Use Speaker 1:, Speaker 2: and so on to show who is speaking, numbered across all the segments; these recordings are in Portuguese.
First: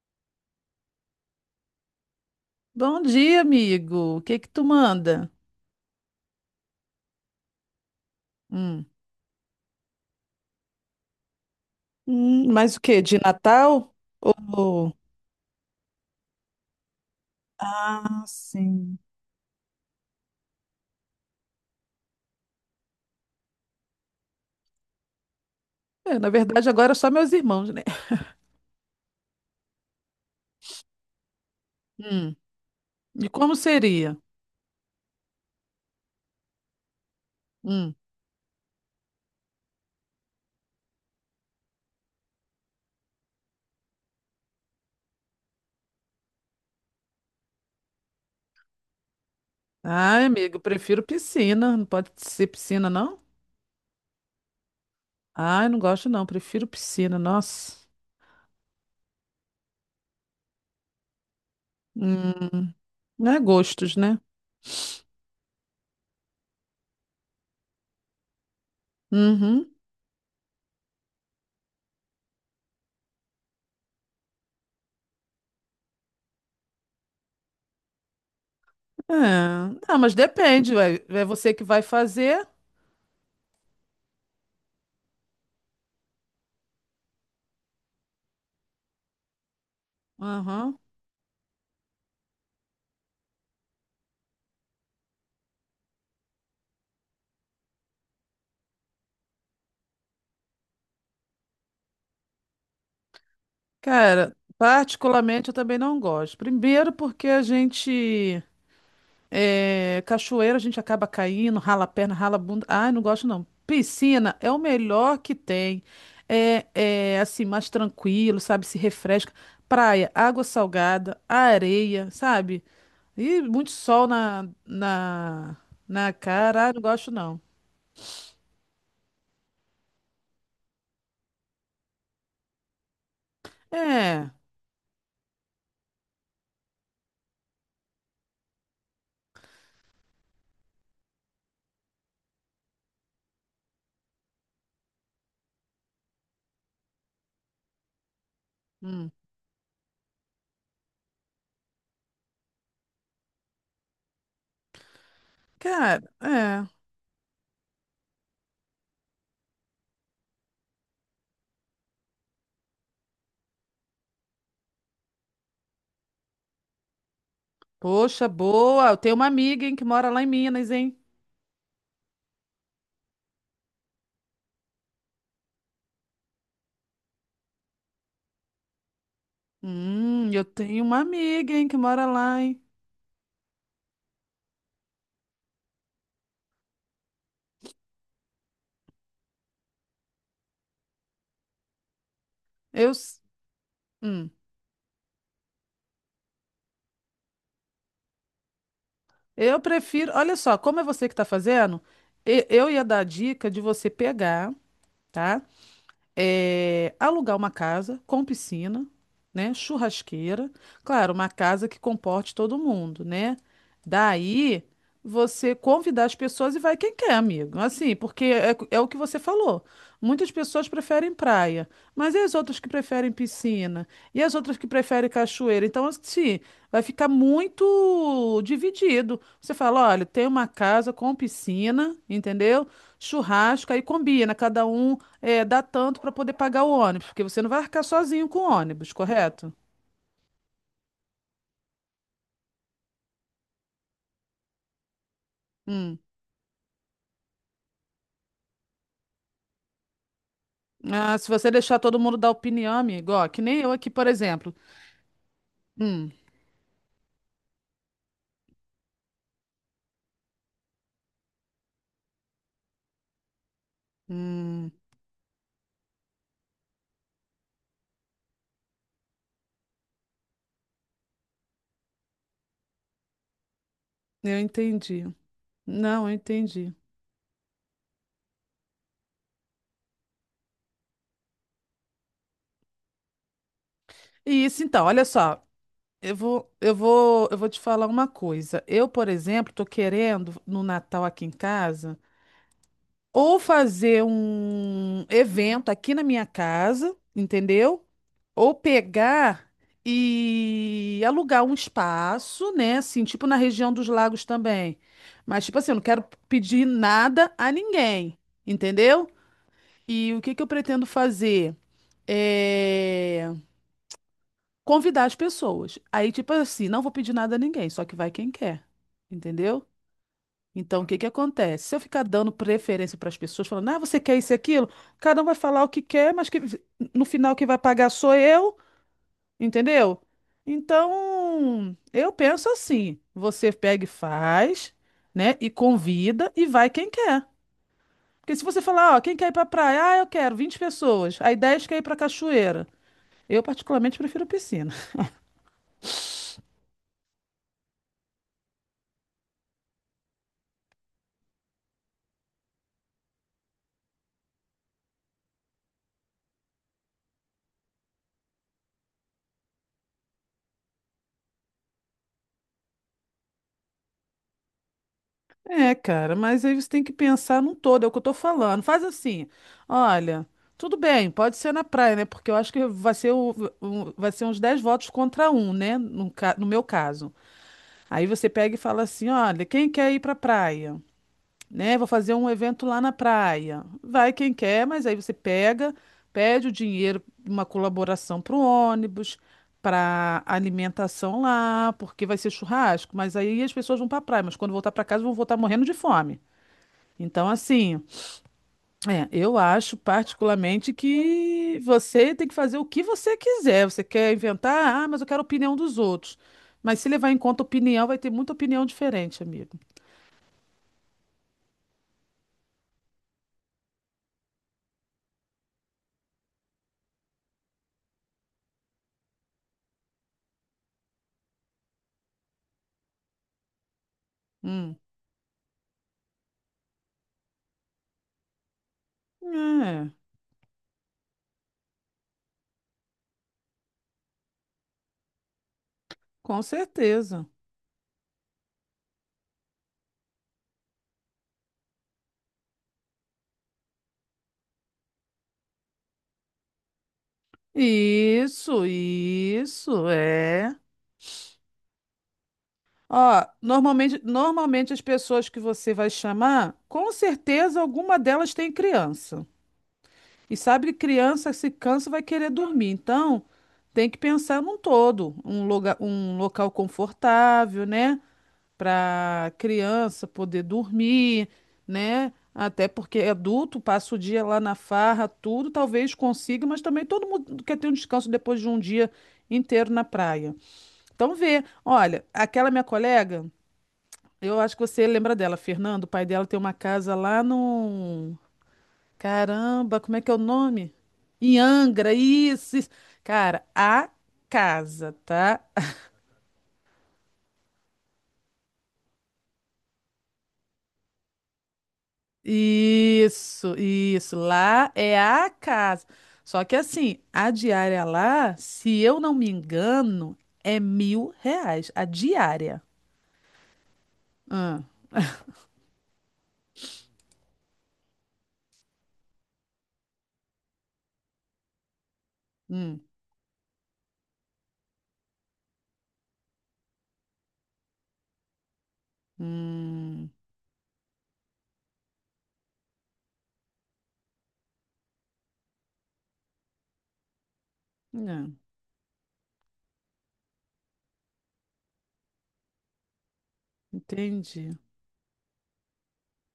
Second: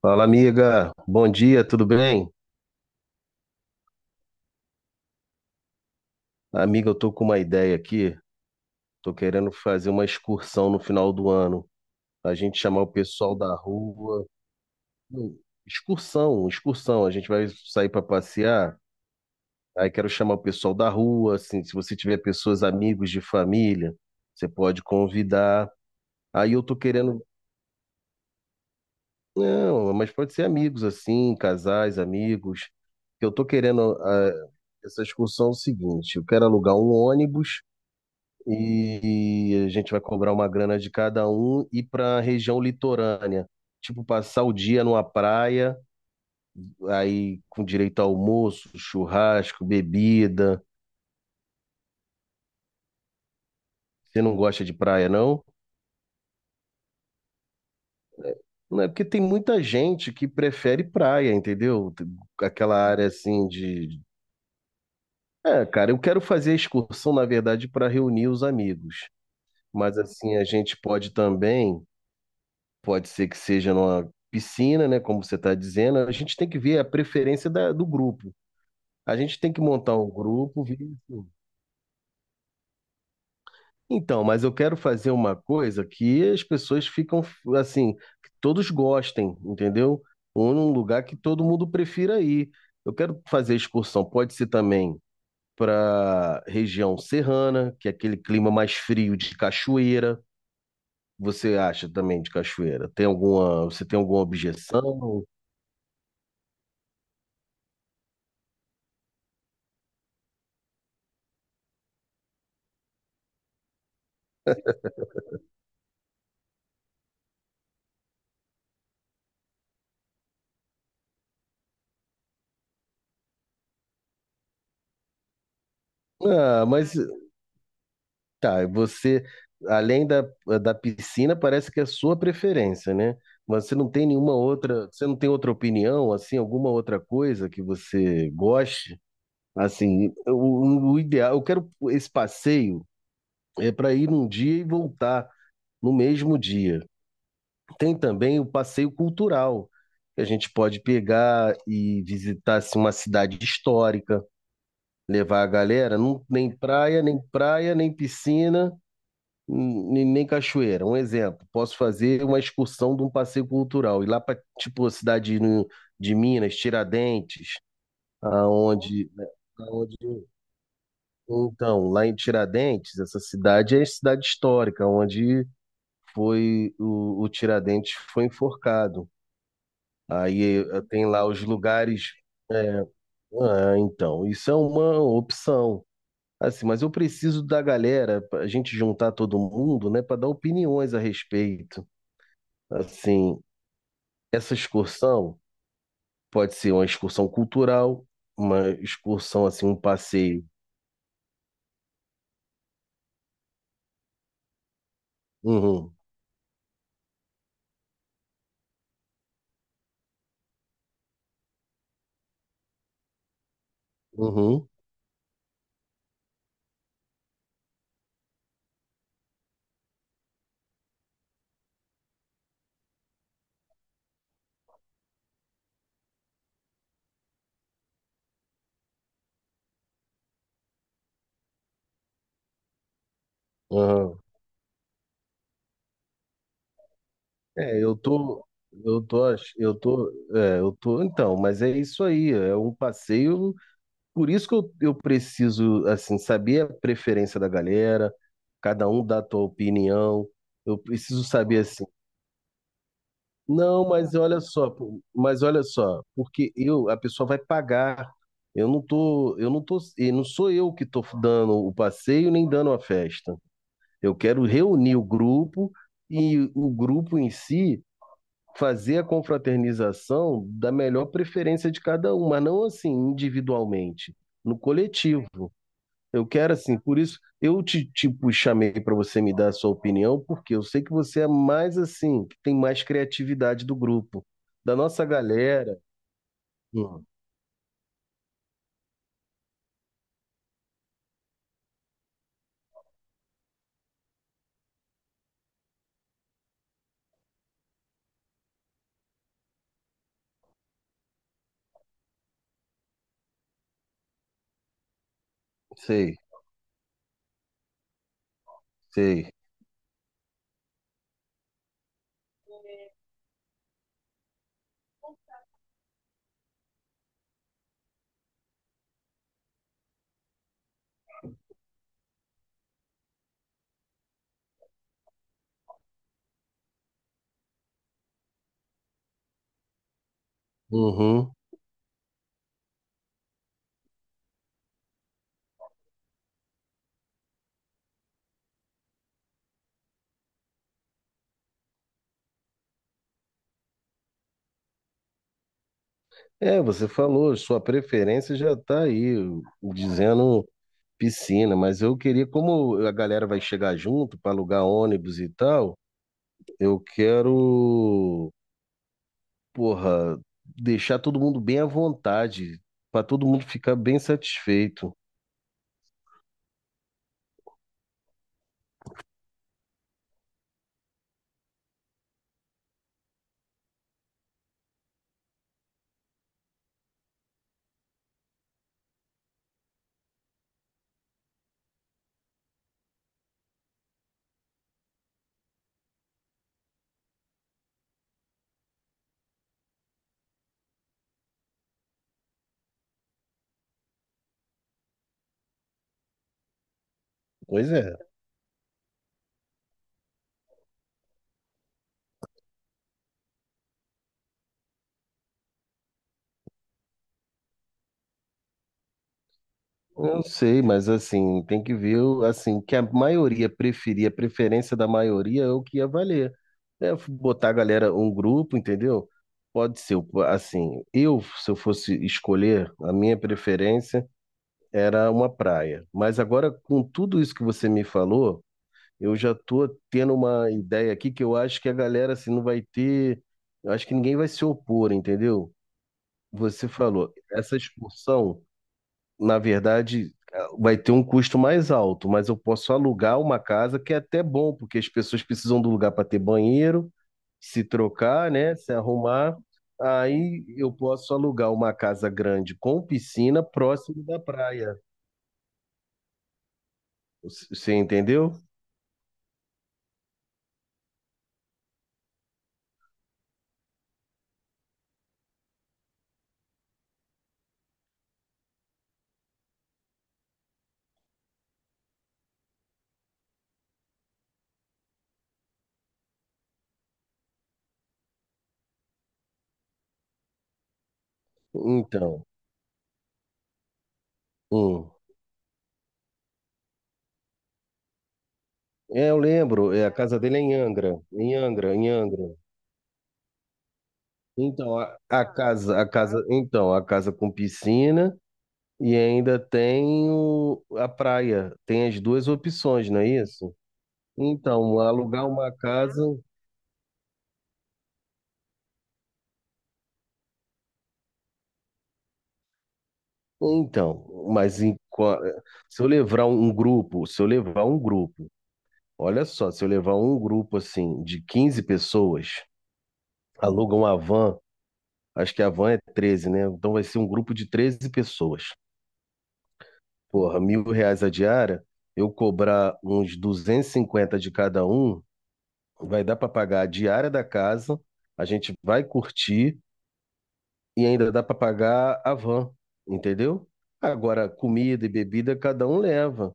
Speaker 1: Fala, amiga. Bom dia, tudo bem?
Speaker 2: Bom dia, amigo. O que que tu manda?
Speaker 1: Amiga, eu tô com uma ideia aqui.
Speaker 2: Hum.
Speaker 1: Tô querendo fazer uma excursão no final do ano. A gente
Speaker 2: Mas o
Speaker 1: chamar o
Speaker 2: quê? De
Speaker 1: pessoal da
Speaker 2: Natal?
Speaker 1: rua.
Speaker 2: Ou...
Speaker 1: Hum, Excursão, excursão. A gente vai sair para
Speaker 2: Ah,
Speaker 1: passear.
Speaker 2: sim.
Speaker 1: Aí quero chamar o pessoal da rua, assim, se você tiver pessoas, amigos de família, você pode convidar.
Speaker 2: É, na
Speaker 1: Aí eu
Speaker 2: verdade,
Speaker 1: tô
Speaker 2: agora é só
Speaker 1: querendo,
Speaker 2: meus irmãos, né?
Speaker 1: não, mas pode ser amigos assim, casais,
Speaker 2: Hum.
Speaker 1: amigos.
Speaker 2: E
Speaker 1: Eu tô
Speaker 2: como
Speaker 1: querendo
Speaker 2: seria?
Speaker 1: essa excursão é o seguinte, eu quero alugar um ônibus
Speaker 2: Hum.
Speaker 1: e a gente vai cobrar uma grana de cada um e para a região litorânea. Tipo, passar o dia numa praia, aí com direito a almoço, churrasco,
Speaker 2: Ai, amigo,
Speaker 1: bebida.
Speaker 2: prefiro piscina. Não pode ser piscina, não?
Speaker 1: Você não gosta de praia, não?
Speaker 2: Ai, não gosto, não. Prefiro piscina, nossa.
Speaker 1: Não é porque tem muita gente que prefere praia, entendeu?
Speaker 2: Hum.
Speaker 1: Aquela área
Speaker 2: Não é
Speaker 1: assim
Speaker 2: gostos,
Speaker 1: de.
Speaker 2: né?
Speaker 1: É, cara, eu quero fazer a excursão, na verdade, para reunir os amigos.
Speaker 2: Uhum.
Speaker 1: Mas assim, a gente pode também pode ser que seja numa piscina, né? Como você está dizendo, a gente tem que ver a preferência do grupo.
Speaker 2: É.
Speaker 1: A gente tem que montar
Speaker 2: Ah,
Speaker 1: um
Speaker 2: mas
Speaker 1: grupo,
Speaker 2: depende,
Speaker 1: ver
Speaker 2: ué. É
Speaker 1: assim.
Speaker 2: você que vai fazer.
Speaker 1: Então, mas eu quero fazer uma coisa que as pessoas ficam assim, que todos gostem, entendeu? Ou num
Speaker 2: Aham.
Speaker 1: lugar que todo mundo prefira ir. Eu quero fazer excursão, pode ser também para região serrana, que é aquele clima mais frio de cachoeira. Você acha também de cachoeira? Tem alguma, você tem alguma
Speaker 2: Cara,
Speaker 1: objeção?
Speaker 2: particularmente eu também não gosto. Primeiro porque a gente é, cachoeira, a gente acaba caindo, rala a perna, rala a bunda. Ai, não gosto não. Piscina é o melhor que tem. É, é assim, mais tranquilo, sabe? Se refresca. Praia, água salgada, areia, sabe? E muito sol na
Speaker 1: Ah,
Speaker 2: cara. Ai, não
Speaker 1: mas
Speaker 2: gosto não.
Speaker 1: tá, você, além da piscina, parece que é a sua preferência, né? Mas você não tem
Speaker 2: É.
Speaker 1: nenhuma outra, você não tem outra opinião, assim, alguma outra coisa que você goste? Assim, o ideal, eu quero esse passeio é para ir num dia e voltar no mesmo dia. Tem também o passeio
Speaker 2: Hum.
Speaker 1: cultural, que a gente pode pegar e visitar assim, uma cidade histórica, levar a galera,
Speaker 2: Cara,
Speaker 1: não, nem
Speaker 2: é.
Speaker 1: praia, nem praia, nem piscina nem cachoeira. Um exemplo, posso fazer uma excursão de um passeio cultural, ir lá para, tipo, a cidade de Minas, Tiradentes,
Speaker 2: Poxa, boa. Eu
Speaker 1: aonde,
Speaker 2: tenho
Speaker 1: né,
Speaker 2: uma amiga, hein, que
Speaker 1: aonde.
Speaker 2: mora lá em Minas, hein?
Speaker 1: Então, lá em Tiradentes, essa cidade é cidade histórica, onde foi o Tiradentes foi enforcado.
Speaker 2: Eu
Speaker 1: Aí
Speaker 2: tenho uma
Speaker 1: tem lá os
Speaker 2: amiga, hein, que mora
Speaker 1: lugares.
Speaker 2: lá, hein?
Speaker 1: é, Ah, então, isso é uma opção. Assim, mas eu preciso da galera, pra gente juntar todo mundo, né, para dar opiniões a respeito.
Speaker 2: Eu, s-
Speaker 1: Assim,
Speaker 2: hum,
Speaker 1: essa excursão pode ser uma excursão cultural, uma excursão,
Speaker 2: eu
Speaker 1: assim, um
Speaker 2: prefiro. Olha
Speaker 1: passeio.
Speaker 2: só, como é você que tá fazendo, eu ia dar a dica de você pegar, tá?
Speaker 1: Uhum,
Speaker 2: É, alugar uma casa com piscina, né, churrasqueira, claro, uma casa que comporte todo mundo, né? Daí
Speaker 1: uhum,
Speaker 2: você convidar as pessoas e vai quem quer, amigo. Assim, porque é, é o que você falou. Muitas pessoas preferem praia, mas e as outras que preferem piscina? E as outras que preferem cachoeira? Então, assim, vai ficar muito dividido. Você fala, olha, tem uma casa com piscina, entendeu? Churrasco, aí
Speaker 1: uhum.
Speaker 2: combina, cada um. É, dá tanto para poder pagar o ônibus, porque você não vai
Speaker 1: É,
Speaker 2: arcar sozinho com o ônibus,
Speaker 1: eu tô,
Speaker 2: correto?
Speaker 1: ach- eu tô, eu tô, então, mas é isso aí, é um passeio, por isso que eu preciso,
Speaker 2: Hum.
Speaker 1: assim, saber a preferência da galera, cada um dá a tua opinião, eu
Speaker 2: Ah,
Speaker 1: preciso
Speaker 2: se você
Speaker 1: saber,
Speaker 2: deixar
Speaker 1: assim.
Speaker 2: todo mundo dar opinião, amigo, ó, que nem eu
Speaker 1: Não,
Speaker 2: aqui, por
Speaker 1: mas
Speaker 2: exemplo.
Speaker 1: olha só,
Speaker 2: Hum,
Speaker 1: porque eu, a pessoa vai pagar. Eu não tô, e não sou eu que estou dando o passeio nem dando a festa. Eu quero
Speaker 2: hum,
Speaker 1: reunir o grupo e o grupo em si fazer a confraternização da melhor preferência de cada um, mas não assim individualmente,
Speaker 2: eu
Speaker 1: no
Speaker 2: entendi.
Speaker 1: coletivo.
Speaker 2: Não, eu
Speaker 1: Eu quero
Speaker 2: entendi.
Speaker 1: assim, por isso eu te, tipo, chamei para você me dar a sua opinião, porque eu sei que você é mais assim, que tem mais criatividade do grupo,
Speaker 2: E isso
Speaker 1: da
Speaker 2: então, olha
Speaker 1: nossa
Speaker 2: só,
Speaker 1: galera. Hum,
Speaker 2: eu vou te falar uma coisa. Eu, por exemplo, tô querendo no Natal aqui em casa. Ou fazer um evento aqui na minha casa, entendeu? Ou pegar e alugar um espaço, né? Assim, tipo na região dos lagos também. Mas, tipo assim, eu não quero
Speaker 1: sei,
Speaker 2: pedir nada a ninguém, entendeu?
Speaker 1: sei.
Speaker 2: E o que que eu pretendo fazer? É convidar as pessoas. Aí, tipo assim, não vou pedir nada a ninguém, só que vai quem quer, entendeu? Então, o que que acontece? Se eu ficar dando preferência para as pessoas, falando, ah, você quer isso e aquilo, cada um vai falar o que quer, mas que no final quem vai pagar sou eu, entendeu?
Speaker 1: Uhum.
Speaker 2: Então, eu penso assim: você pega e faz, né? E convida e vai quem quer. Porque se você falar, ó, quem quer ir para praia? Ah, eu quero 20 pessoas. Aí 10 quer ir para cachoeira. Eu, particularmente, prefiro piscina.
Speaker 1: É, você falou, sua preferência já está aí, dizendo piscina, mas eu queria, como a galera vai chegar junto para alugar ônibus e tal, eu quero, porra, deixar todo mundo bem à vontade, para todo mundo ficar bem satisfeito.
Speaker 2: É, cara, mas aí você tem que pensar num todo, é o que eu tô falando. Faz assim, olha, tudo bem, pode ser na praia, né? Porque eu acho que vai ser, vai ser uns 10 votos contra um, né? No meu caso. Aí você pega e fala assim, olha, quem quer ir pra praia? Né? Vou fazer um evento lá na praia. Vai quem quer, mas aí você pega, pede o dinheiro, uma colaboração pro ônibus, pra alimentação lá, porque vai ser churrasco, mas aí as pessoas vão pra praia, mas quando voltar pra casa vão voltar morrendo de fome. Então,
Speaker 1: Pois
Speaker 2: assim,
Speaker 1: é,
Speaker 2: é, eu acho particularmente que você tem que fazer o que você quiser. Você quer inventar, ah, mas eu quero a opinião dos outros. Mas se levar em conta a opinião, vai ter muita opinião diferente, amigo.
Speaker 1: eu sei, mas assim, tem que ver assim, o que a maioria preferir a preferência da maioria é o que ia valer. É, botar a galera, um grupo, entendeu? Pode ser, assim, se eu fosse escolher, a minha preferência
Speaker 2: Hum.
Speaker 1: era uma praia. Mas agora, com tudo isso que você me falou, eu já tô
Speaker 2: É,
Speaker 1: tendo uma ideia aqui que eu acho que a galera, assim, não vai ter, eu acho que ninguém vai se opor, entendeu?
Speaker 2: com
Speaker 1: Você falou,
Speaker 2: certeza.
Speaker 1: essa excursão, na verdade, vai ter um custo mais alto, mas eu posso alugar uma casa que é até bom, porque as pessoas precisam do lugar para ter banheiro, se trocar, né,
Speaker 2: Isso,
Speaker 1: se arrumar.
Speaker 2: isso,
Speaker 1: Aí
Speaker 2: é.
Speaker 1: eu posso alugar uma casa grande com
Speaker 2: Ó,
Speaker 1: piscina
Speaker 2: normalmente,
Speaker 1: próximo da
Speaker 2: normalmente
Speaker 1: praia.
Speaker 2: as pessoas que você vai chamar, com
Speaker 1: Você
Speaker 2: certeza
Speaker 1: você
Speaker 2: alguma
Speaker 1: entendeu?
Speaker 2: delas tem criança. E sabe, criança se cansa vai querer dormir. Então, tem que pensar num todo, um lugar, um local confortável, né, para criança poder dormir, né? Até porque é adulto passa o dia lá na farra, tudo, talvez consiga, mas também todo mundo quer ter um descanso depois de um dia inteiro na praia. Então, vê, olha,
Speaker 1: Então,
Speaker 2: aquela minha colega, eu acho que você
Speaker 1: hum.
Speaker 2: lembra dela, Fernando, o pai dela tem uma casa lá no.
Speaker 1: É, eu lembro,
Speaker 2: Caramba,
Speaker 1: a
Speaker 2: como é que é o
Speaker 1: casa dele é em
Speaker 2: nome?
Speaker 1: Angra, em
Speaker 2: Em
Speaker 1: Angra, em
Speaker 2: Angra,
Speaker 1: Angra.
Speaker 2: isso, isso. Cara, a
Speaker 1: Então,
Speaker 2: casa,
Speaker 1: a, a
Speaker 2: tá?
Speaker 1: casa, a casa, então, a casa com piscina e ainda tem a praia. Tem as duas opções, não é isso?
Speaker 2: Isso, isso. Lá
Speaker 1: Então,
Speaker 2: é
Speaker 1: alugar
Speaker 2: a
Speaker 1: uma
Speaker 2: casa.
Speaker 1: casa.
Speaker 2: Só que assim, a diária lá, se eu não me engano, é 1.000 reais. A diária.
Speaker 1: Então,
Speaker 2: Ah,
Speaker 1: se eu levar um grupo, se eu levar um grupo, olha só, se eu levar um grupo assim de 15 pessoas,
Speaker 2: hum,
Speaker 1: aluga uma van, acho que a van é 13, né? Então vai ser um grupo de 13 pessoas.
Speaker 2: hum,
Speaker 1: Porra, R$ 1.000 a diária, eu cobrar uns 250 de cada um, vai dar para pagar a diária da casa, a
Speaker 2: não,
Speaker 1: gente vai curtir e ainda dá para pagar a van, entendeu? Agora,
Speaker 2: entendi.
Speaker 1: comida e bebida cada um leva.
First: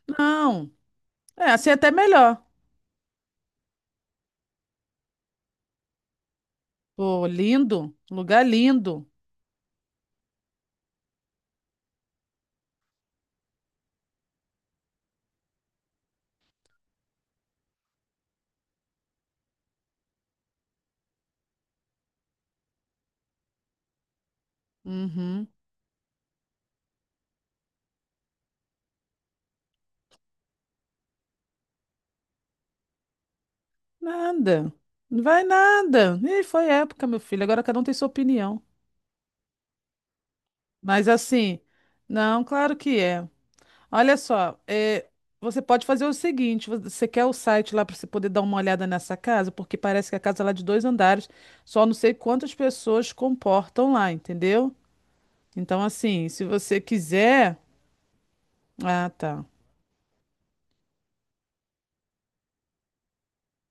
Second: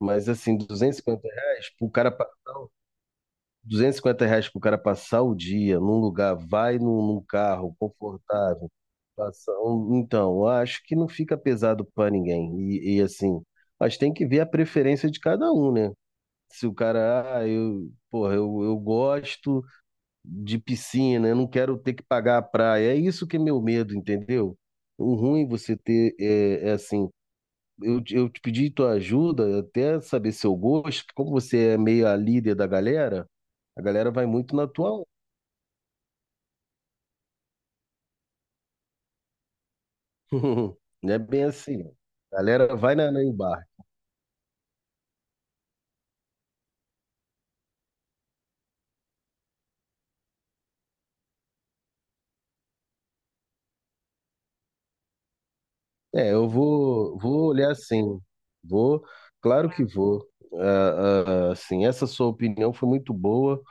Speaker 1: Mas assim,
Speaker 2: Não, é assim é até melhor.
Speaker 1: R$ 250 pro cara passar o dia num lugar, vai num
Speaker 2: Pô,
Speaker 1: carro
Speaker 2: lindo, lugar
Speaker 1: confortável,
Speaker 2: lindo.
Speaker 1: então, eu acho que não fica pesado para ninguém. E, assim, mas tem que ver a preferência de cada um, né? Se o cara, porra, eu gosto de piscina, eu não quero ter que pagar a praia. É isso que é meu medo, entendeu? O ruim
Speaker 2: Uhum.
Speaker 1: você ter é assim. Eu te pedi tua ajuda, até saber seu gosto, que como você é meio a líder da galera, a galera vai muito na
Speaker 2: Nada.
Speaker 1: tua onda.
Speaker 2: Não vai nada. E foi época, meu filho. Agora cada um tem sua opinião. Mas
Speaker 1: Não é bem
Speaker 2: assim,
Speaker 1: assim. A
Speaker 2: não, claro
Speaker 1: galera vai
Speaker 2: que
Speaker 1: na
Speaker 2: é.
Speaker 1: embarque.
Speaker 2: Olha só, é, você pode fazer o seguinte: você quer o site lá para você poder dar uma olhada nessa casa, porque parece que a casa lá é de dois andares, só não sei quantas pessoas comportam lá, entendeu? Então, assim,
Speaker 1: É,
Speaker 2: se
Speaker 1: eu
Speaker 2: você
Speaker 1: vou
Speaker 2: quiser.
Speaker 1: olhar assim. Vou,
Speaker 2: Ah, tá.
Speaker 1: claro que vou. Ah, ah, assim, essa sua opinião foi muito boa.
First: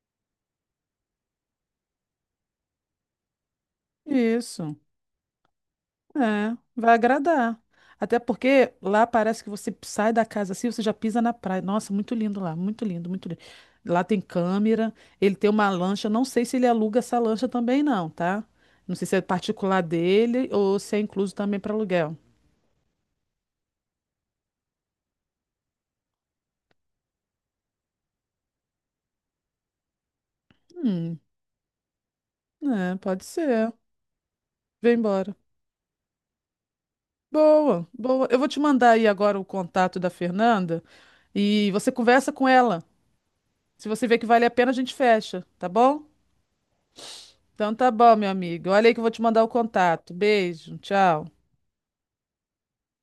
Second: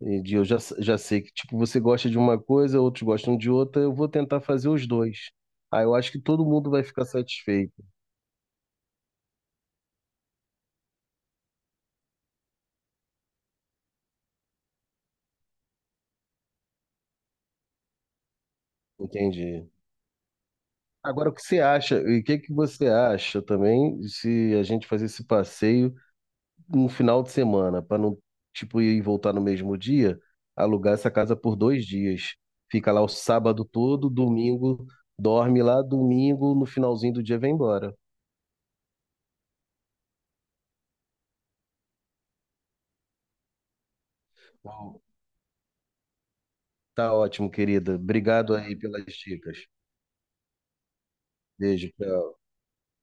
Speaker 1: Entendi. Eu já sei que, tipo, você gosta de uma coisa, outros gostam de outra, eu vou tentar fazer
Speaker 2: Isso.
Speaker 1: os dois. Aí eu acho que todo
Speaker 2: É,
Speaker 1: mundo vai
Speaker 2: vai
Speaker 1: ficar
Speaker 2: agradar.
Speaker 1: satisfeito.
Speaker 2: Até porque lá parece que você sai da casa assim, você já pisa na praia. Nossa, muito lindo lá, muito lindo, muito lindo. Lá tem câmera, ele tem uma lancha, não sei se ele aluga essa lancha também não, tá? Não sei se é
Speaker 1: Entendi.
Speaker 2: particular dele ou se é
Speaker 1: Agora, o
Speaker 2: incluso
Speaker 1: que
Speaker 2: também
Speaker 1: você
Speaker 2: para
Speaker 1: acha?
Speaker 2: aluguel.
Speaker 1: E o que que você acha também se a gente fazer esse passeio no final de semana, para não, tipo, ir e voltar no mesmo dia, alugar essa
Speaker 2: Hum,
Speaker 1: casa por 2 dias. Fica
Speaker 2: é,
Speaker 1: lá o
Speaker 2: pode
Speaker 1: sábado
Speaker 2: ser.
Speaker 1: todo, domingo,
Speaker 2: Vem embora.
Speaker 1: dorme lá, domingo, no finalzinho do dia vem
Speaker 2: Boa,
Speaker 1: embora.
Speaker 2: boa. Eu vou te mandar aí agora o contato da Fernanda e você conversa com ela. Se você vê que vale a pena, a gente fecha, tá bom?
Speaker 1: Tá ótimo,
Speaker 2: Então tá
Speaker 1: querida.
Speaker 2: bom, meu
Speaker 1: Obrigado
Speaker 2: amigo.
Speaker 1: aí
Speaker 2: Olha aí que eu
Speaker 1: pelas
Speaker 2: vou te mandar o
Speaker 1: dicas.
Speaker 2: contato. Beijo, tchau.
Speaker 1: Beijo.